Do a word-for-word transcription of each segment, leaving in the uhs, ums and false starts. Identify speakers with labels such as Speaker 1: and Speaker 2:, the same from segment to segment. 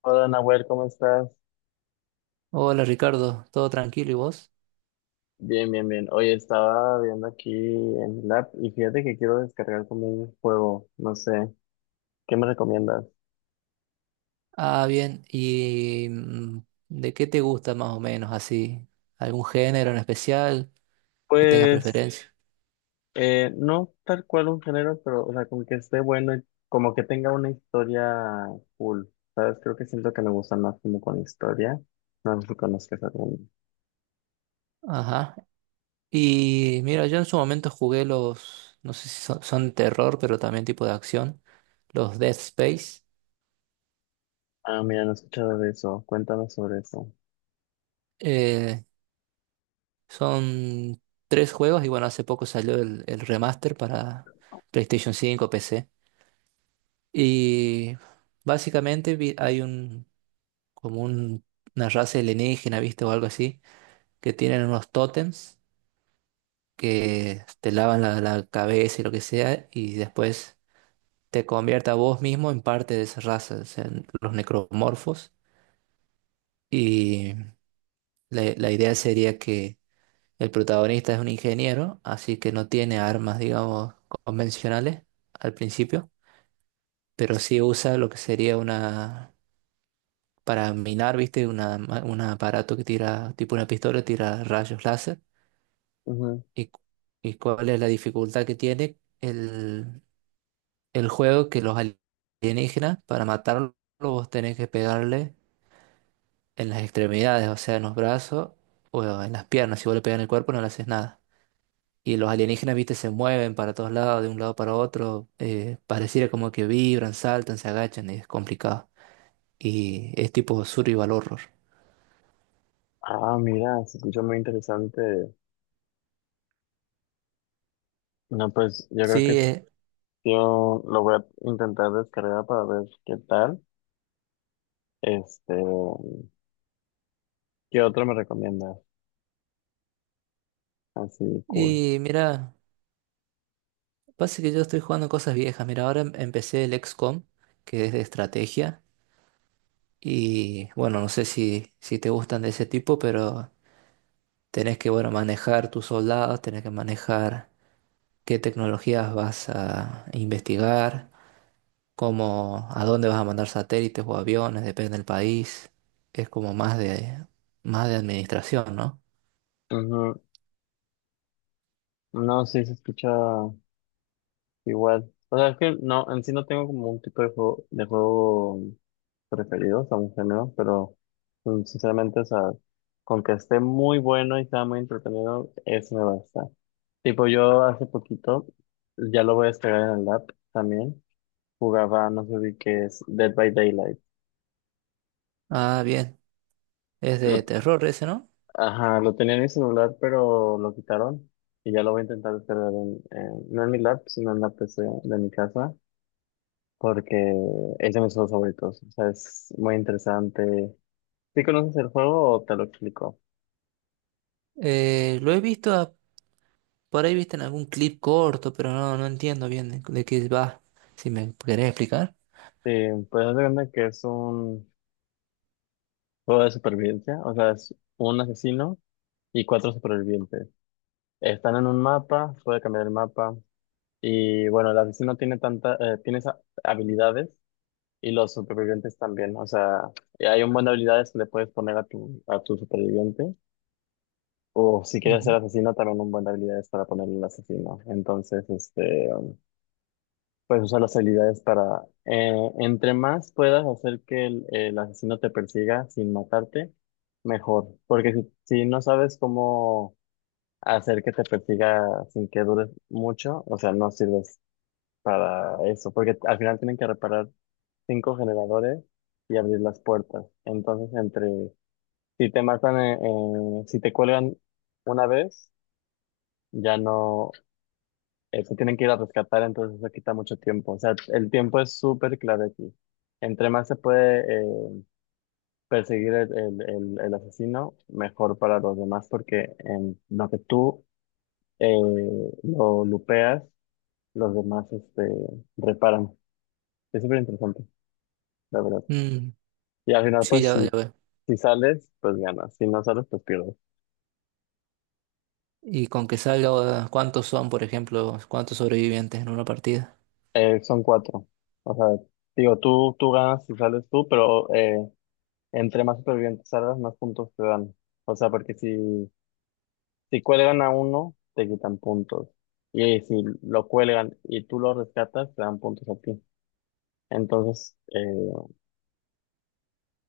Speaker 1: Hola Nahuel, ¿cómo estás?
Speaker 2: Hola Ricardo, ¿todo tranquilo y vos?
Speaker 1: Bien, bien, bien. Oye, estaba viendo aquí en el app y fíjate que quiero descargar como un juego, no sé, ¿qué me recomiendas?
Speaker 2: Ah, bien, ¿y mm, de qué te gusta más o menos así? ¿Algún género en especial que tengas
Speaker 1: Pues,
Speaker 2: preferencia?
Speaker 1: eh, no tal cual un género, pero, o sea, como que esté bueno y como que tenga una historia cool, ¿sabes? Creo que siento que me gusta más como con historia. No sé si conozcas alguno.
Speaker 2: Ajá. Y mira, yo en su momento jugué los, no sé si son, son de terror, pero también tipo de acción, los Dead Space.
Speaker 1: Ah, mira, no he escuchado de eso. Cuéntame sobre eso.
Speaker 2: Eh, Son tres juegos y bueno, hace poco salió el, el remaster para PlayStation cinco, P C. Y básicamente vi- hay un, como un- una raza alienígena, ¿viste? O algo así, que tienen unos tótems que te lavan la, la cabeza y lo que sea, y después te convierte a vos mismo en parte de esa raza, o sea, en los necromorfos. Y la, la idea sería que el protagonista es un ingeniero, así que no tiene armas, digamos, convencionales al principio, pero sí usa lo que sería una... Para minar, ¿viste? Una, ma- un aparato que tira, tipo una pistola, tira rayos láser.
Speaker 1: Ujú.
Speaker 2: ¿Y, cu- y cuál es la dificultad que tiene el, el juego? Que los alienígenas, para matarlos, vos tenés que pegarle en las extremidades, o sea, en los brazos o en las piernas. Si vos le pegas en el cuerpo, no le haces nada. Y los alienígenas, viste, se mueven para todos lados, de un lado para otro. Eh, pareciera como que vibran, saltan, se agachan, y es complicado. Y es tipo survival horror.
Speaker 1: Ah, mira, se escucha muy interesante. No, pues yo creo que
Speaker 2: Sí, eh,
Speaker 1: yo lo voy a intentar descargar para ver qué tal. Este, ¿Qué otro me recomiendas? Así, cool.
Speaker 2: y mira, pasa que yo estoy jugando cosas viejas. Mira, ahora em- empecé el equis com, que es de estrategia. Y bueno, no sé si, si te gustan de ese tipo, pero tenés que, bueno, manejar tus soldados, tenés que manejar qué tecnologías vas a investigar, cómo, a dónde vas a mandar satélites o aviones, depende del país. Es como más de, más de administración, ¿no?
Speaker 1: Ujú. No, sí se escucha igual. O sea, es que no, en sí no tengo como un tipo de juego, de juego preferido, o sea, un género, pero mm, sinceramente, o sea, con que esté muy bueno y sea muy entretenido, eso me basta. Tipo, yo hace poquito, ya lo voy a descargar en el app también, jugaba, no sé si que es Dead by Daylight.
Speaker 2: Ah, bien. Es de
Speaker 1: Lo-
Speaker 2: terror ese, ¿no?
Speaker 1: Ajá, lo tenía en mi celular, pero lo quitaron y ya lo voy a intentar descargar en, en- no en mi lap, sino en la P C de mi casa, porque es de mis juegos favoritos. O sea, es muy interesante. ¿Sí conoces el juego o te lo explico?
Speaker 2: Eh, lo he visto, a- por ahí viste en algún clip corto, pero no, no entiendo bien de, de qué va. Si me querés explicar.
Speaker 1: Sí, pues haz de cuenta que es un juego de supervivencia, o sea, es un asesino y cuatro supervivientes. Están en un mapa, puede cambiar el mapa y bueno, el asesino tiene tanta, eh, tiene esas habilidades. Y los supervivientes también, o sea, y hay un buen de habilidades que le puedes poner a tu, a tu superviviente. O si quieres ser
Speaker 2: Ujú.
Speaker 1: asesino, también un buen de habilidades para ponerle al asesino. Entonces, este, puedes usar las habilidades para, eh, entre más puedas hacer que el, el asesino te persiga sin matarte, mejor. Porque si, si no sabes cómo hacer que te persiga sin que dures mucho, o sea, no sirves para eso. Porque al final tienen que reparar cinco generadores y abrir las puertas. Entonces, entre, si te matan, eh, eh, si te cuelgan una vez, ya no, eh, se tienen que ir a rescatar, entonces eso quita mucho tiempo. O sea, el tiempo es súper clave aquí. Entre más se puede eh, perseguir el, el- el- el asesino, mejor para los demás, porque en lo que tú eh, lo lupeas, los demás este, reparan. Es súper interesante, la verdad.
Speaker 2: Mm,
Speaker 1: Y al final,
Speaker 2: sí,
Speaker 1: pues
Speaker 2: ya, ya
Speaker 1: si,
Speaker 2: veo.
Speaker 1: si sales, pues ganas. Si no sales, pues pierdes.
Speaker 2: Y con que salga, ¿cuántos son, por ejemplo, cuántos sobrevivientes en una partida?
Speaker 1: Eh, son cuatro. O sea, digo, tú, tú ganas si sales tú, pero eh, entre más supervivientes salgas, más puntos te dan. O sea, porque si, si cuelgan a uno, te quitan puntos. Y si lo cuelgan y tú lo rescatas, te dan puntos a ti. Entonces, eh,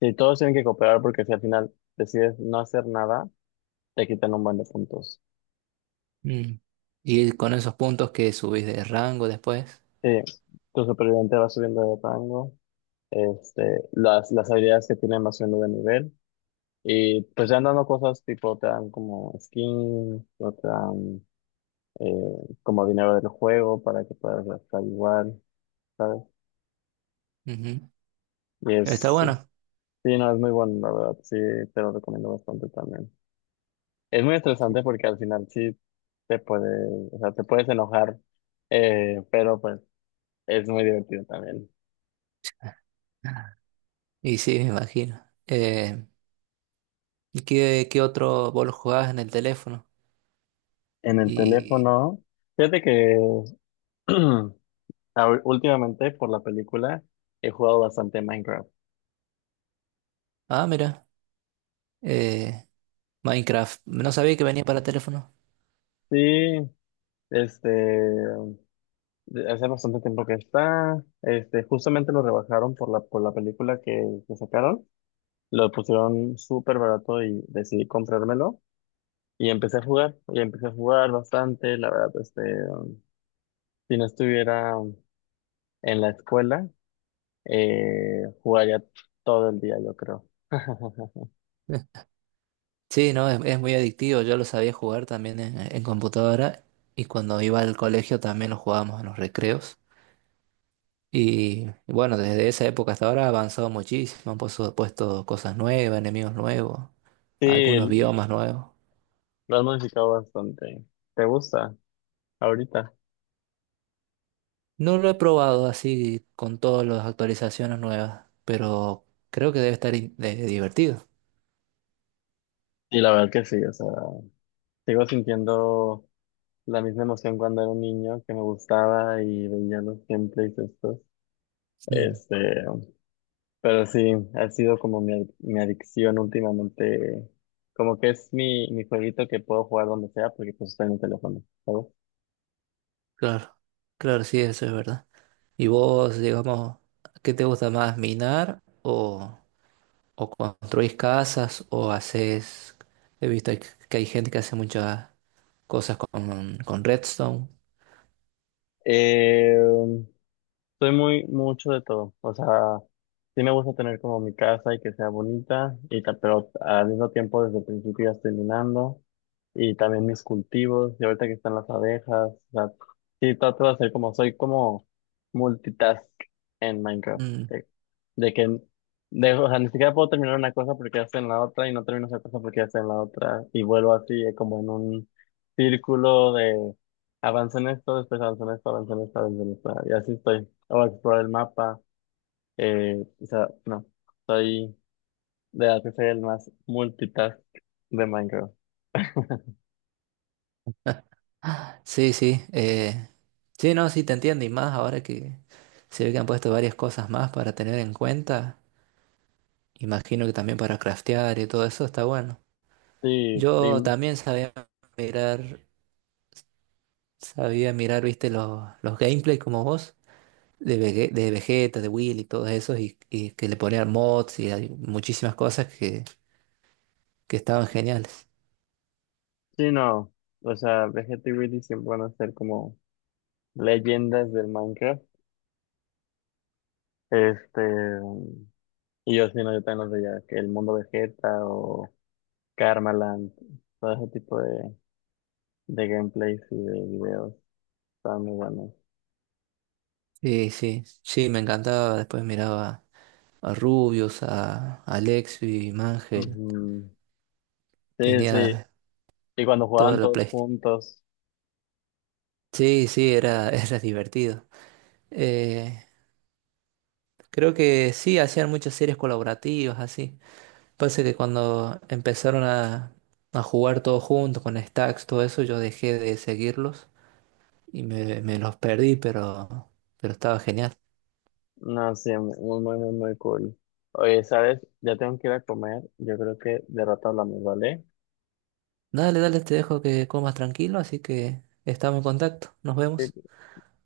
Speaker 1: si todos tienen que cooperar, porque si al final decides no hacer nada, te quitan un buen de puntos.
Speaker 2: Mm. Y con esos puntos que subís de rango después.
Speaker 1: Sí, tu superviviente va subiendo de rango. este, las, las habilidades que tienen más subiendo de nivel. Y pues ya andando cosas tipo, te dan como skin, o te dan eh, como dinero del juego para que puedas gastar igual, ¿sabes?
Speaker 2: Ujú.
Speaker 1: Y
Speaker 2: Está
Speaker 1: es,
Speaker 2: bueno.
Speaker 1: sí, no, es muy bueno, la verdad, sí, te lo recomiendo bastante también. Es muy
Speaker 2: Sí.
Speaker 1: estresante porque al final sí te puedes, o sea, te puedes enojar, eh, pero pues es muy divertido también.
Speaker 2: Y sí, me imagino. Eh, ¿Y qué, qué otro vos lo jugabas en el teléfono?
Speaker 1: En el
Speaker 2: Y.
Speaker 1: teléfono, fíjate que. Ah, últimamente, por la película, he jugado bastante Minecraft.
Speaker 2: Ah, mira. eh, Minecraft. No sabía que venía para teléfono.
Speaker 1: Sí, este, de- hace bastante tiempo que está. Este, justamente lo rebajaron por la, por la película que, que sacaron. Lo pusieron súper barato y decidí comprármelo. Y empecé a jugar, y empecé a jugar bastante. La verdad, este, um, si no estuviera en la escuela, eh, jugaría todo el día, yo creo.
Speaker 2: Eh, Sí, no, es, es muy adictivo. Yo lo sabía jugar también en, en computadora. Y cuando iba al colegio también lo jugábamos en los recreos. Y bueno, desde esa época hasta ahora ha avanzado muchísimo, han puesto, puesto cosas nuevas, enemigos nuevos, algunos
Speaker 1: Sí,
Speaker 2: biomas nuevos.
Speaker 1: lo han modificado bastante. ¿Te gusta ahorita?
Speaker 2: No lo he probado así con todas las actualizaciones nuevas, pero creo que debe estar in- de- divertido.
Speaker 1: Y la verdad que sí, o sea, sigo sintiendo la misma emoción cuando era un niño que me gustaba y veía los gameplays estos.
Speaker 2: Mm,
Speaker 1: Este, pero sí, ha sido como mi, adic- mi adicción últimamente. Como que es mi, mi jueguito que puedo jugar donde sea porque pues está en el teléfono, ¿sabes?
Speaker 2: claro, claro, sí, eso es verdad. ¿Y vos, digamos, qué te gusta más, minar o, o construís casas o haces... He visto que que hay gente que hace muchas cosas con, con redstone.
Speaker 1: Eh, Soy muy mucho de todo, o sea, sí me gusta tener como mi casa y que sea bonita, y ta- pero al mismo tiempo desde el principio ya estoy minando, y también mis cultivos, y ahorita que están las abejas, o sea, sí trato de hacer como, soy como multitask en Minecraft, de, de que, de, o sea, ni siquiera puedo terminar una cosa porque ya estoy en la otra, y no termino esa cosa porque ya estoy en la otra, y vuelvo así eh, como en un círculo. Avancé en esto, después avancé en esto, avancé en esto, avancé en esto. Y así estoy. Voy a explorar el mapa. Eh, o sea, no. Soy de las que soy el más multitask de Minecraft.
Speaker 2: Sí, sí. eh, sí, no, sí te entiendo. Y más ahora que se ve que han puesto varias cosas más para tener en cuenta. Imagino que también para craftear y todo eso está bueno.
Speaker 1: Sí,
Speaker 2: Yo
Speaker 1: y,
Speaker 2: también sabía mirar, sabía mirar, viste, los, los gameplays como vos, de, Vege- de Vegeta, de Will y todos esos, y, y que le ponían mods y hay muchísimas cosas que, que estaban geniales.
Speaker 1: sí, no. O sea, Vegeta y Willy siempre van a ser como leyendas del Minecraft. Este, y yo sí, no, yo también los veía, que el mundo Vegeta o Karmaland, todo ese tipo de, de, gameplays y de videos, están muy buenos.
Speaker 2: Sí, sí, sí, me encantaba. Después miraba a Rubius, a, a Lexi, Mangel.
Speaker 1: Ujú. Sí, sí.
Speaker 2: Tenía.
Speaker 1: Y cuando
Speaker 2: Toda
Speaker 1: jugaban
Speaker 2: la
Speaker 1: todos
Speaker 2: Playstation.
Speaker 1: juntos,
Speaker 2: Sí, sí, era, era divertido. Eh, Creo que sí, hacían muchas series colaborativas, así. Pasa que cuando empezaron a, a jugar todos juntos con Stacks, todo eso, yo dejé de seguirlos y me, me los perdí, pero, pero estaba genial.
Speaker 1: no, sí, muy, muy, muy, muy cool. Oye, ¿sabes? Ya tengo que ir a comer. Yo creo que de rato hablamos, ¿vale?
Speaker 2: Dale, dale, te dejo que comas tranquilo, así que estamos en contacto. Nos vemos.
Speaker 1: Sí,